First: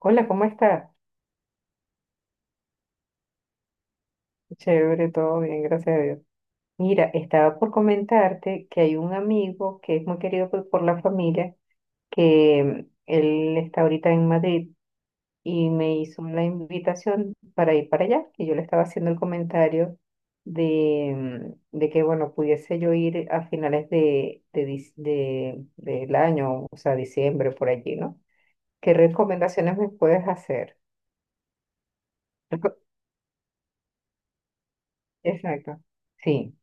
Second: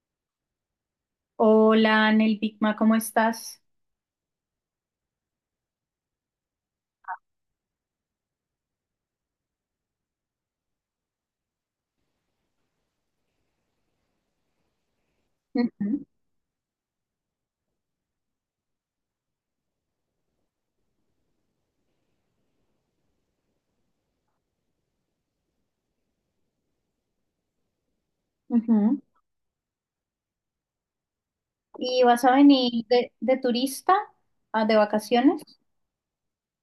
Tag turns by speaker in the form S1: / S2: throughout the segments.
S1: Hola, ¿cómo estás?
S2: Hola, Anel Bigma, ¿cómo estás?
S1: Chévere, todo bien, gracias a Dios. Mira, estaba por comentarte que hay un amigo que es muy querido por la familia, que él está ahorita en Madrid y me
S2: Ujú,
S1: hizo la invitación para ir para allá, y yo le estaba haciendo el comentario de, de que, bueno, pudiese yo ir a finales del año, o sea, diciembre, por allí, ¿no? ¿Qué
S2: ujú.
S1: recomendaciones me puedes hacer?
S2: ¿Y vas a venir de turista, ah, de vacaciones?
S1: Exacto, sí.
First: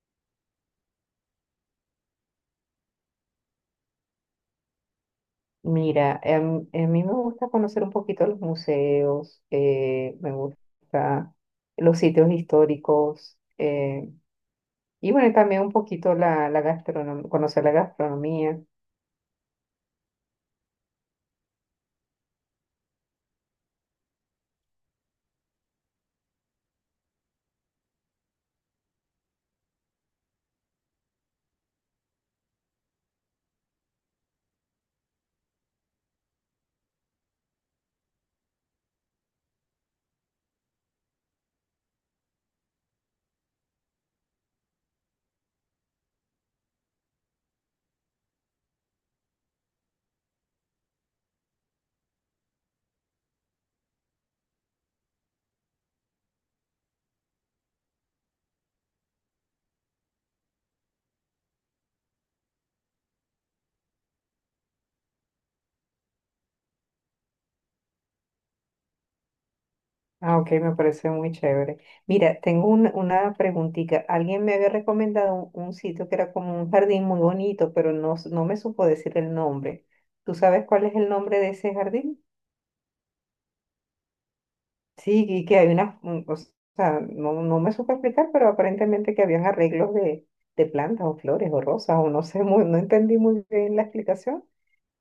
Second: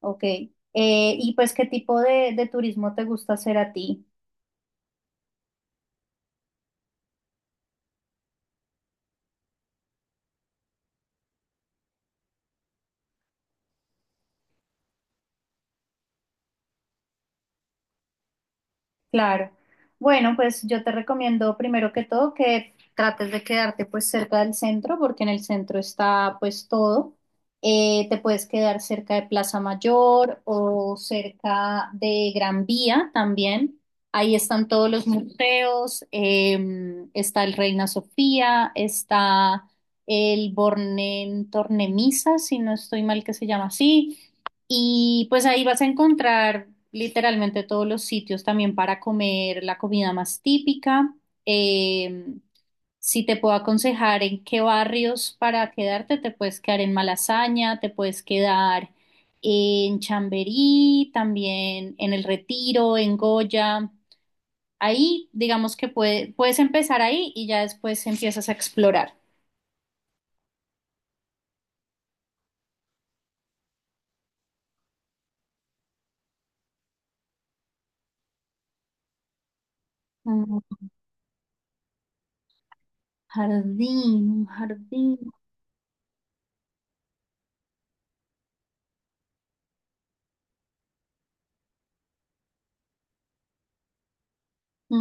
S2: Ok. ¿Y pues qué tipo de turismo te gusta hacer a ti?
S1: Mira, a mí me gusta conocer un poquito los museos, me gusta los sitios históricos, y bueno, también un poquito la gastronomía, conocer la gastronomía.
S2: Claro. Bueno, pues yo te recomiendo primero que todo que trates de quedarte pues cerca del centro, porque en el centro está pues todo. Te puedes quedar cerca de Plaza Mayor o cerca de Gran Vía también. Ahí están todos los museos, está el Reina Sofía, está el Born en Tornemisa, si no estoy mal que se llama así. Y pues ahí vas a encontrar literalmente todos los sitios también para comer la comida más típica. Eh, si te puedo aconsejar en qué barrios para quedarte, te puedes quedar en Malasaña, te puedes quedar en Chamberí, también en El Retiro, en Goya. Ahí, digamos que puedes empezar ahí y ya después empiezas a explorar.
S1: Ah, ok, me parece muy chévere. Mira, tengo una preguntita. Alguien me había recomendado un sitio que era como un jardín muy bonito, pero no, no me supo decir el nombre. ¿Tú
S2: Un
S1: sabes cuál es el nombre de ese jardín?
S2: jardín, un jardín.
S1: Sí, y que hay o sea, no me supe explicar, pero aparentemente que habían arreglos de plantas o flores o rosas, o no sé, muy, no entendí muy bien la explicación,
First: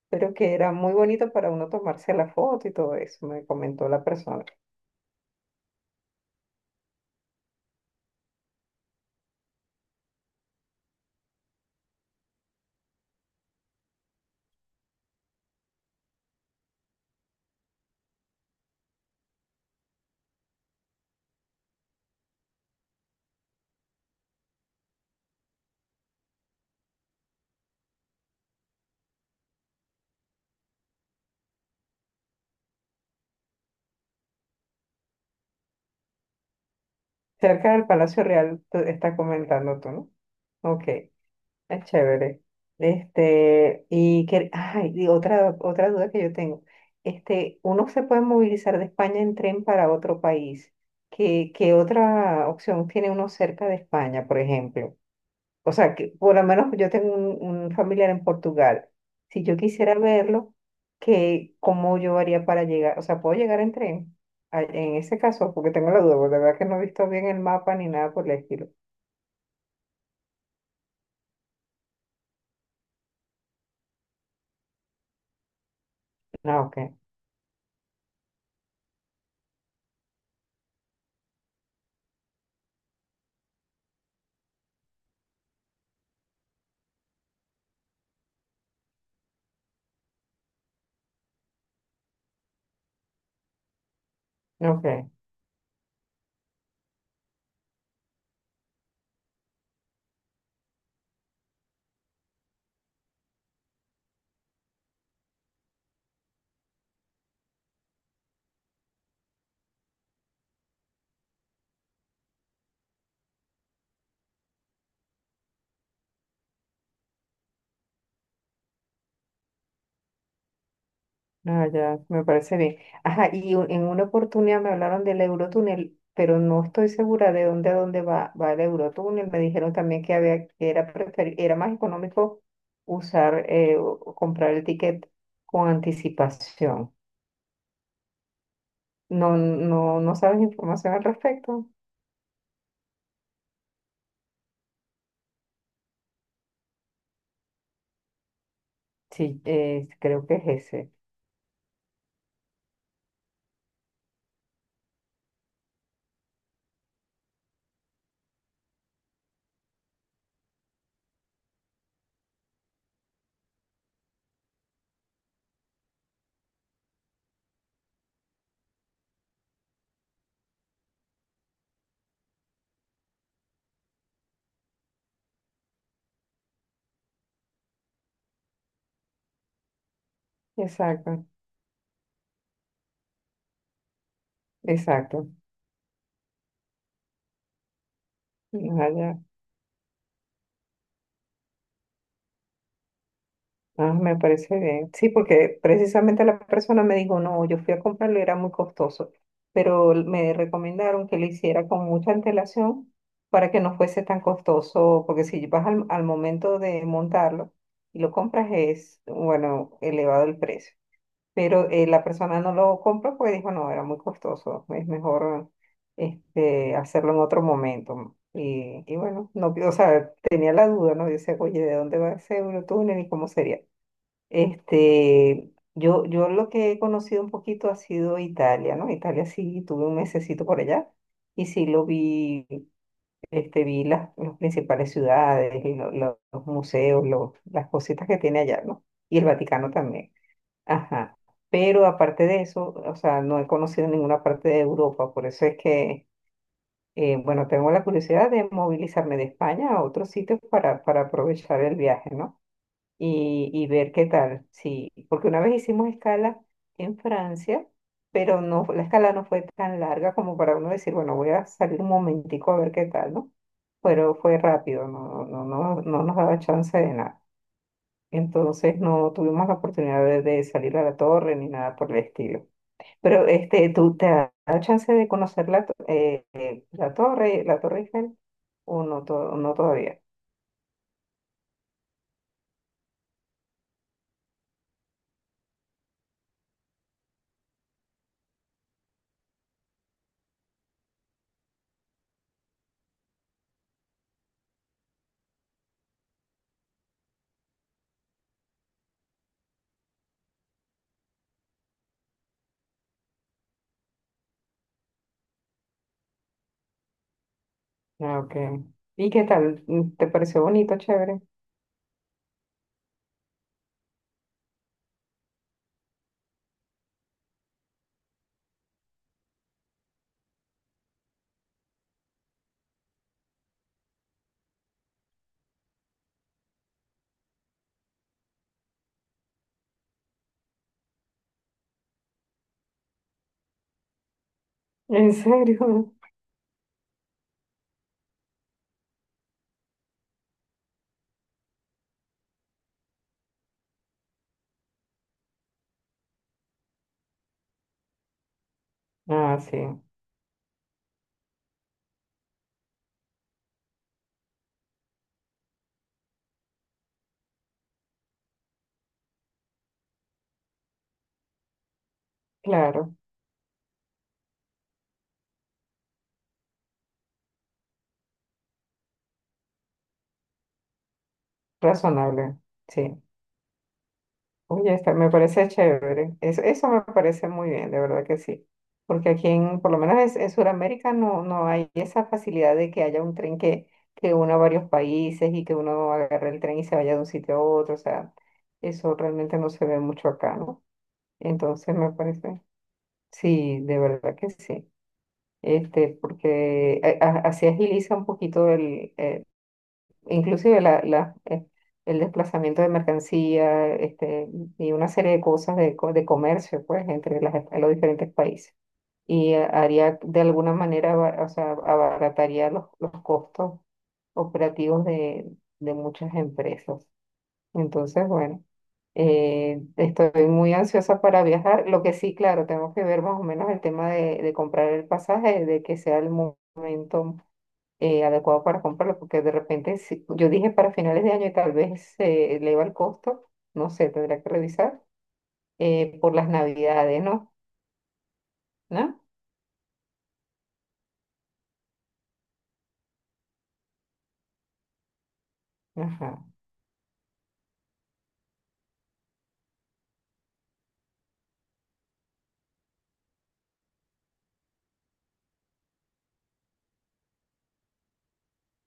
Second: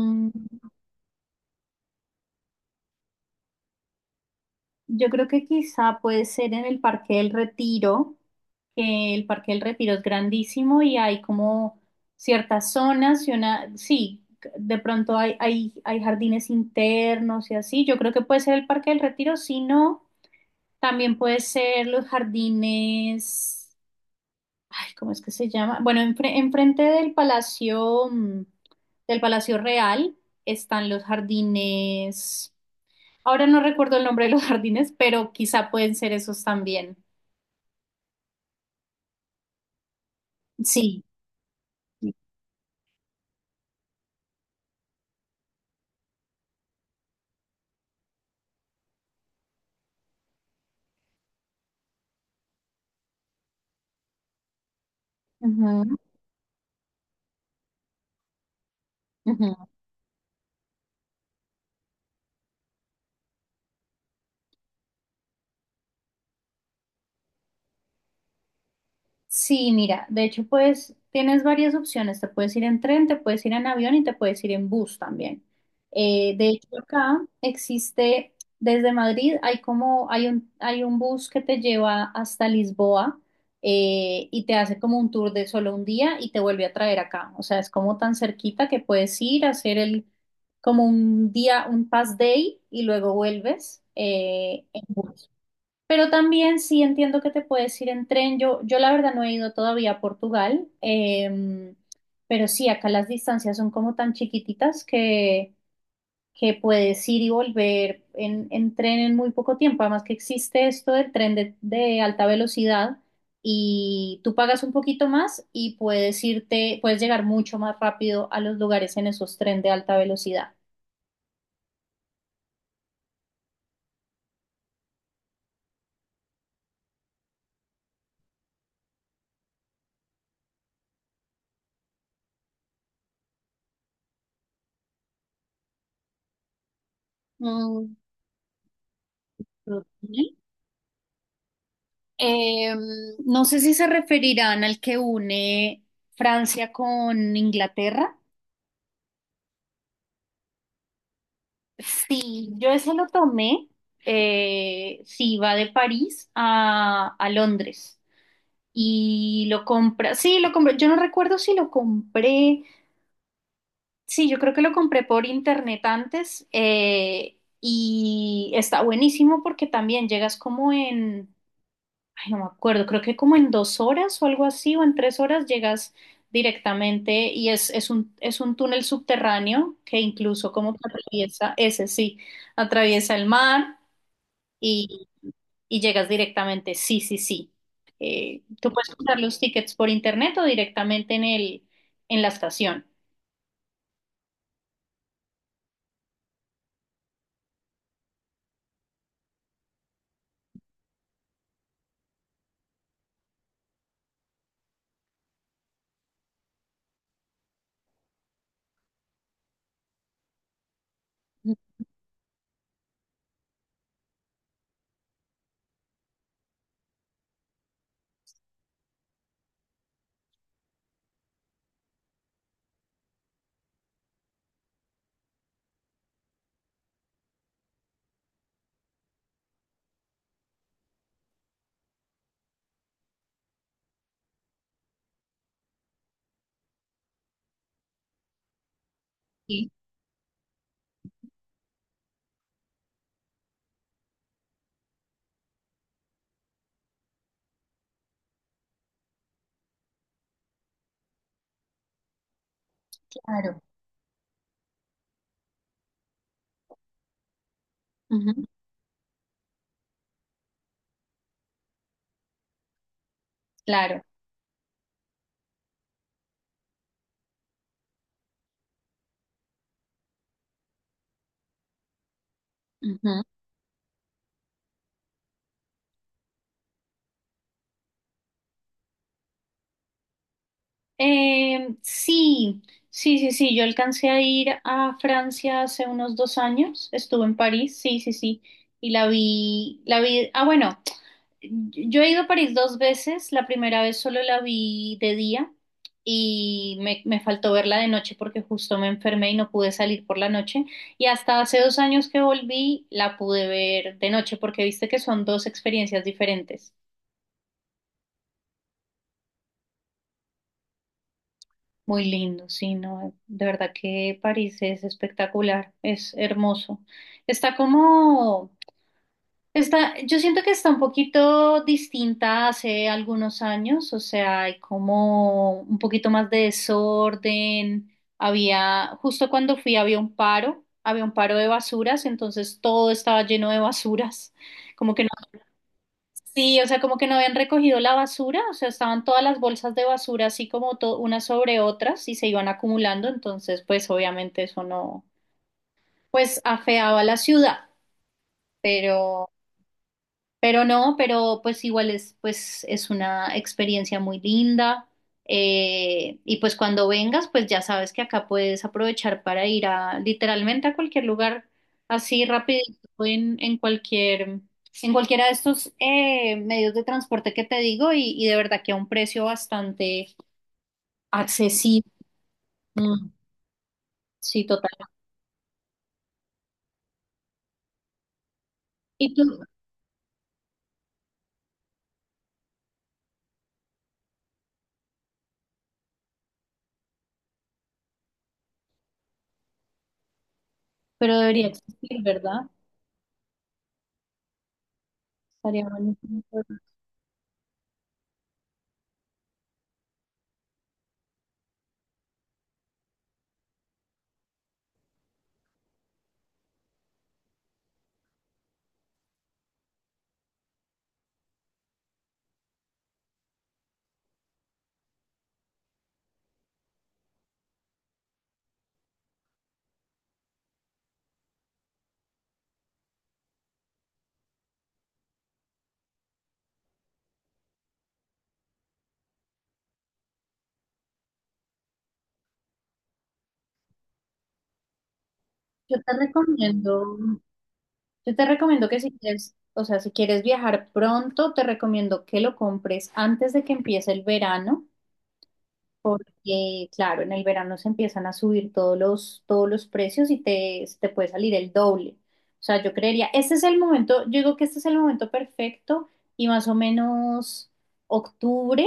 S1: pero que era muy bonito para uno tomarse la foto y todo eso, me comentó la persona.
S2: Yo creo que quizá puede ser en el Parque del Retiro, que el Parque del Retiro es grandísimo y hay como ciertas zonas y una, sí, de pronto hay, hay jardines internos y así. Yo creo que puede ser el Parque del Retiro, si no, también puede ser los jardines, ay, ¿cómo es que se llama? Bueno, enfrente del Palacio, del Palacio Real están los jardines. Ahora no recuerdo el nombre de los jardines, pero quizá pueden ser esos también.
S1: Cerca del Palacio Real está comentando tú, ¿no? Ok.
S2: Sí.
S1: Es chévere. Este, y que, ay, y otra duda que yo tengo. Este, uno se puede movilizar de España en tren para otro país. ¿Qué otra opción tiene uno cerca de España, por ejemplo? O sea,
S2: Ujú,
S1: que por lo menos yo tengo un familiar en Portugal. Si yo
S2: ujú.
S1: quisiera verlo, ¿cómo yo haría para llegar? O sea, ¿puedo llegar en tren? Ah, en ese caso, porque tengo la duda, porque la verdad que no he visto bien el mapa ni nada por el estilo.
S2: Sí, mira, de hecho, pues tienes varias opciones. Te puedes ir en tren, te puedes ir en avión y te puedes ir en bus también. De
S1: Ah,
S2: hecho,
S1: ok,
S2: acá existe, desde Madrid hay como, hay un bus que te lleva hasta Lisboa y te hace como un tour de solo un día y te vuelve a traer acá. O sea, es como tan cerquita que puedes ir a hacer el, como un día, un pass day y luego vuelves en
S1: ok.
S2: bus. Pero también sí entiendo que te puedes ir en tren. Yo la verdad no he ido todavía a Portugal, pero sí, acá las distancias son como tan chiquititas que puedes ir y volver en tren en muy poco tiempo. Además que existe esto del tren de alta velocidad y tú pagas un poquito más y puedes irte, puedes llegar mucho más rápido a los lugares en esos tren de alta velocidad.
S1: Ah, ya, me parece bien. Ajá, y en una oportunidad me hablaron del Eurotúnel, pero no estoy segura de dónde a dónde va el Eurotúnel. Me dijeron también que había, que era era más económico usar, o comprar el ticket con anticipación.
S2: Mm,
S1: No
S2: ok.
S1: sabes información al respecto.
S2: Eh, no sé si se referirán al que une Francia con Inglaterra.
S1: Sí, creo que es ese.
S2: Sí, yo ese lo tomé. Sí, va de París a Londres y lo compra. Sí, lo compré. Yo no recuerdo si lo compré. Sí, yo creo que lo compré por internet antes y está buenísimo porque también llegas como en ay, no me acuerdo, creo que como en dos horas o algo así, o en tres horas llegas directamente y es un túnel subterráneo que incluso como que
S1: Exacto,
S2: atraviesa, ese sí, atraviesa el mar y,
S1: exacto.
S2: y llegas directamente, sí, sí, sí. Tú
S1: Ah,
S2: puedes comprar
S1: ya.
S2: los tickets por internet o directamente en el, en la estación.
S1: Ah, me parece bien. Sí, porque precisamente la persona me dijo, no, yo fui a comprarlo y era muy costoso, pero me recomendaron que lo hiciera con mucha antelación para que no fuese tan costoso, porque si vas al momento de montarlo y lo compras es, bueno, elevado el precio. Pero la persona no lo compró porque dijo, no, era muy costoso, es mejor este, hacerlo en otro momento. Y bueno, no, o sea, tenía la duda, ¿no? Yo decía, oye, ¿de dónde va ese Eurotúnel y cómo sería? Este, yo lo que he conocido un poquito ha sido Italia, ¿no? Italia sí, tuve un mesecito por allá y sí lo vi, este, vi las principales ciudades, y los museos, las cositas que tiene allá, ¿no? Y el Vaticano
S2: Sí,
S1: también. Ajá. Pero aparte de eso, o sea, no he conocido ninguna parte de Europa, por eso es que, bueno, tengo la curiosidad de movilizarme de España a otros sitios para aprovechar el viaje, ¿no? Y,
S2: claro.
S1: y ver qué tal. Sí, porque una vez hicimos escala en Francia, pero
S2: Ujú,
S1: no, la escala no fue tan larga como para uno decir, bueno, voy a salir un momentico a ver qué tal, ¿no?
S2: claro.
S1: Pero fue rápido, no, no, no, no nos daba chance de nada. Entonces no tuvimos la oportunidad de salir a la torre ni nada por el estilo.
S2: Ujú.
S1: Pero este, ¿tú te has dado chance de conocer la Torre Eiffel o no, no todavía?
S2: Sí, sí, sí, sí, yo alcancé a ir a Francia hace unos dos años, estuve en París, sí, sí, sí, y la vi, ah, bueno, yo he ido a París dos veces, la primera vez solo la vi de día y me faltó verla de noche porque justo me enfermé y no pude salir por la noche, y hasta hace dos años que volví la pude ver de noche porque viste que son dos experiencias diferentes.
S1: Ah, okay. ¿Y qué tal? ¿Te pareció bonito, chévere?
S2: Muy lindo, sí, no, de verdad que París es espectacular, es hermoso. Está como, está, yo siento que está un poquito distinta hace algunos años, o sea, hay como un poquito más de desorden. Había, justo cuando fui había un paro de basuras, entonces todo estaba lleno de basuras, como que
S1: ¿En serio?
S2: sí, o sea, como que no habían recogido la basura, o sea, estaban todas las bolsas de basura así como unas sobre otras y se iban acumulando, entonces pues obviamente eso no, pues afeaba la ciudad, pero...
S1: Ah, sí,
S2: Pero no, pero pues igual es, pues es una experiencia muy linda. Y pues cuando vengas, pues ya sabes que acá puedes aprovechar para ir a literalmente a cualquier lugar así rapidito
S1: claro,
S2: en cualquier, en cualquiera de estos medios de transporte que te digo y de verdad que a un precio bastante accesible.
S1: razonable, sí.
S2: Mm, sí, total.
S1: Oye, está, me parece chévere. Eso me parece muy bien, de verdad que sí. Porque
S2: Y
S1: aquí,
S2: tú,
S1: en, por lo menos en Sudamérica, no hay esa facilidad de que haya un tren que una a varios países y que uno agarre el tren y se vaya de un sitio a otro. O sea, eso realmente no se ve mucho acá, ¿no?
S2: pero debería
S1: Entonces me
S2: existir, ¿verdad?
S1: parece, sí, de verdad que sí.
S2: Estaría
S1: Este,
S2: buenísimo.
S1: porque así agiliza un poquito el inclusive el desplazamiento de mercancía, este, y una serie de cosas de, de comercio, pues, entre las, los diferentes países. Y haría de alguna manera, o sea, abarataría los costos operativos de muchas empresas. Entonces, bueno, estoy muy ansiosa para viajar. Lo que sí, claro, tengo que ver más o menos el tema de comprar el pasaje, de que sea el momento adecuado para comprarlo, porque de repente, si, yo dije para finales de año y tal vez se eleva el costo, no sé, tendría que revisar,
S2: Yo te
S1: por las
S2: recomiendo.
S1: navidades, ¿no?
S2: Yo te recomiendo que si
S1: ¿No?
S2: quieres, o sea, si quieres viajar pronto, te recomiendo que lo compres antes de que empiece el verano,
S1: Ajá,
S2: porque, claro, en el verano se empiezan a subir todos los precios y te puede salir el doble. O sea, yo creería, este es el momento, yo digo que este es el momento perfecto y más o menos octubre,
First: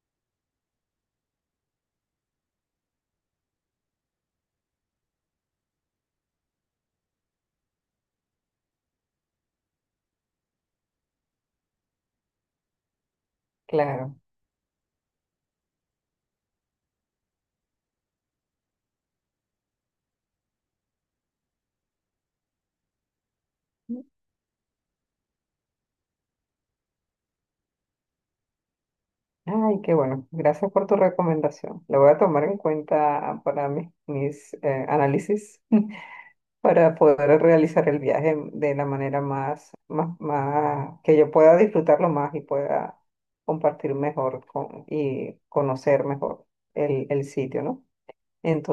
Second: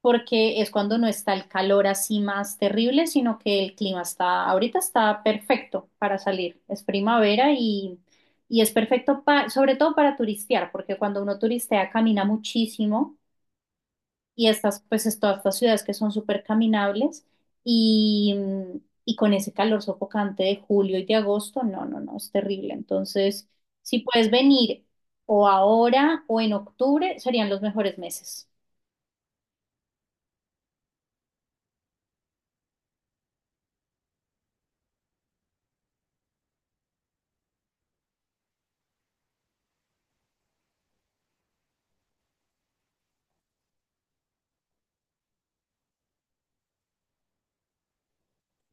S2: porque es cuando no está el calor así más terrible, sino que el clima está, ahorita está perfecto para salir. Es primavera y es perfecto sobre todo para turistear, porque cuando uno turistea camina muchísimo
S1: claro.
S2: y estas, pues es todas estas ciudades que son súper caminables y, y con ese calor sofocante de julio y de agosto, no, no, no, es terrible. Entonces, si puedes venir o ahora o en octubre, serían los mejores meses.
S1: Ay, qué bueno. Gracias por tu recomendación. La voy a tomar en cuenta para mis análisis para poder realizar el viaje de la manera más, que yo pueda disfrutarlo más y pueda compartir mejor con, y conocer mejor el sitio, ¿no?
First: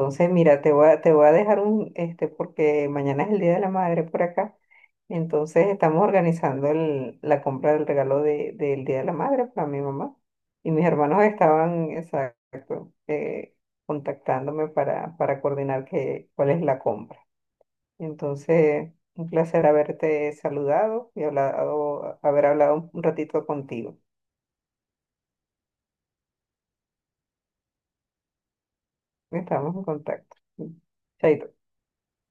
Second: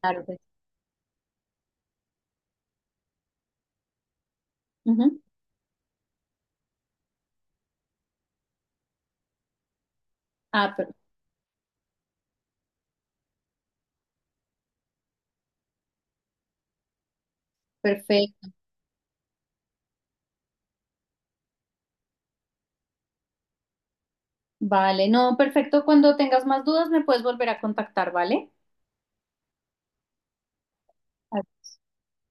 S2: Claro, pues.
S1: mira, te voy a dejar un, este, porque mañana es el Día de la Madre por acá.
S2: Ujú.
S1: Entonces, estamos organizando la compra del regalo de, del Día de la Madre para mi mamá. Y
S2: Ah,
S1: mis
S2: per-
S1: hermanos estaban, exacto, contactándome para coordinar que, cuál es la compra.
S2: Perfecto.
S1: Entonces, un placer haberte saludado y hablado, haber hablado un ratito contigo.
S2: Vale, no, perfecto. Cuando tengas más dudas, me puedes volver a contactar, ¿vale?
S1: Estamos en contacto. Chaito.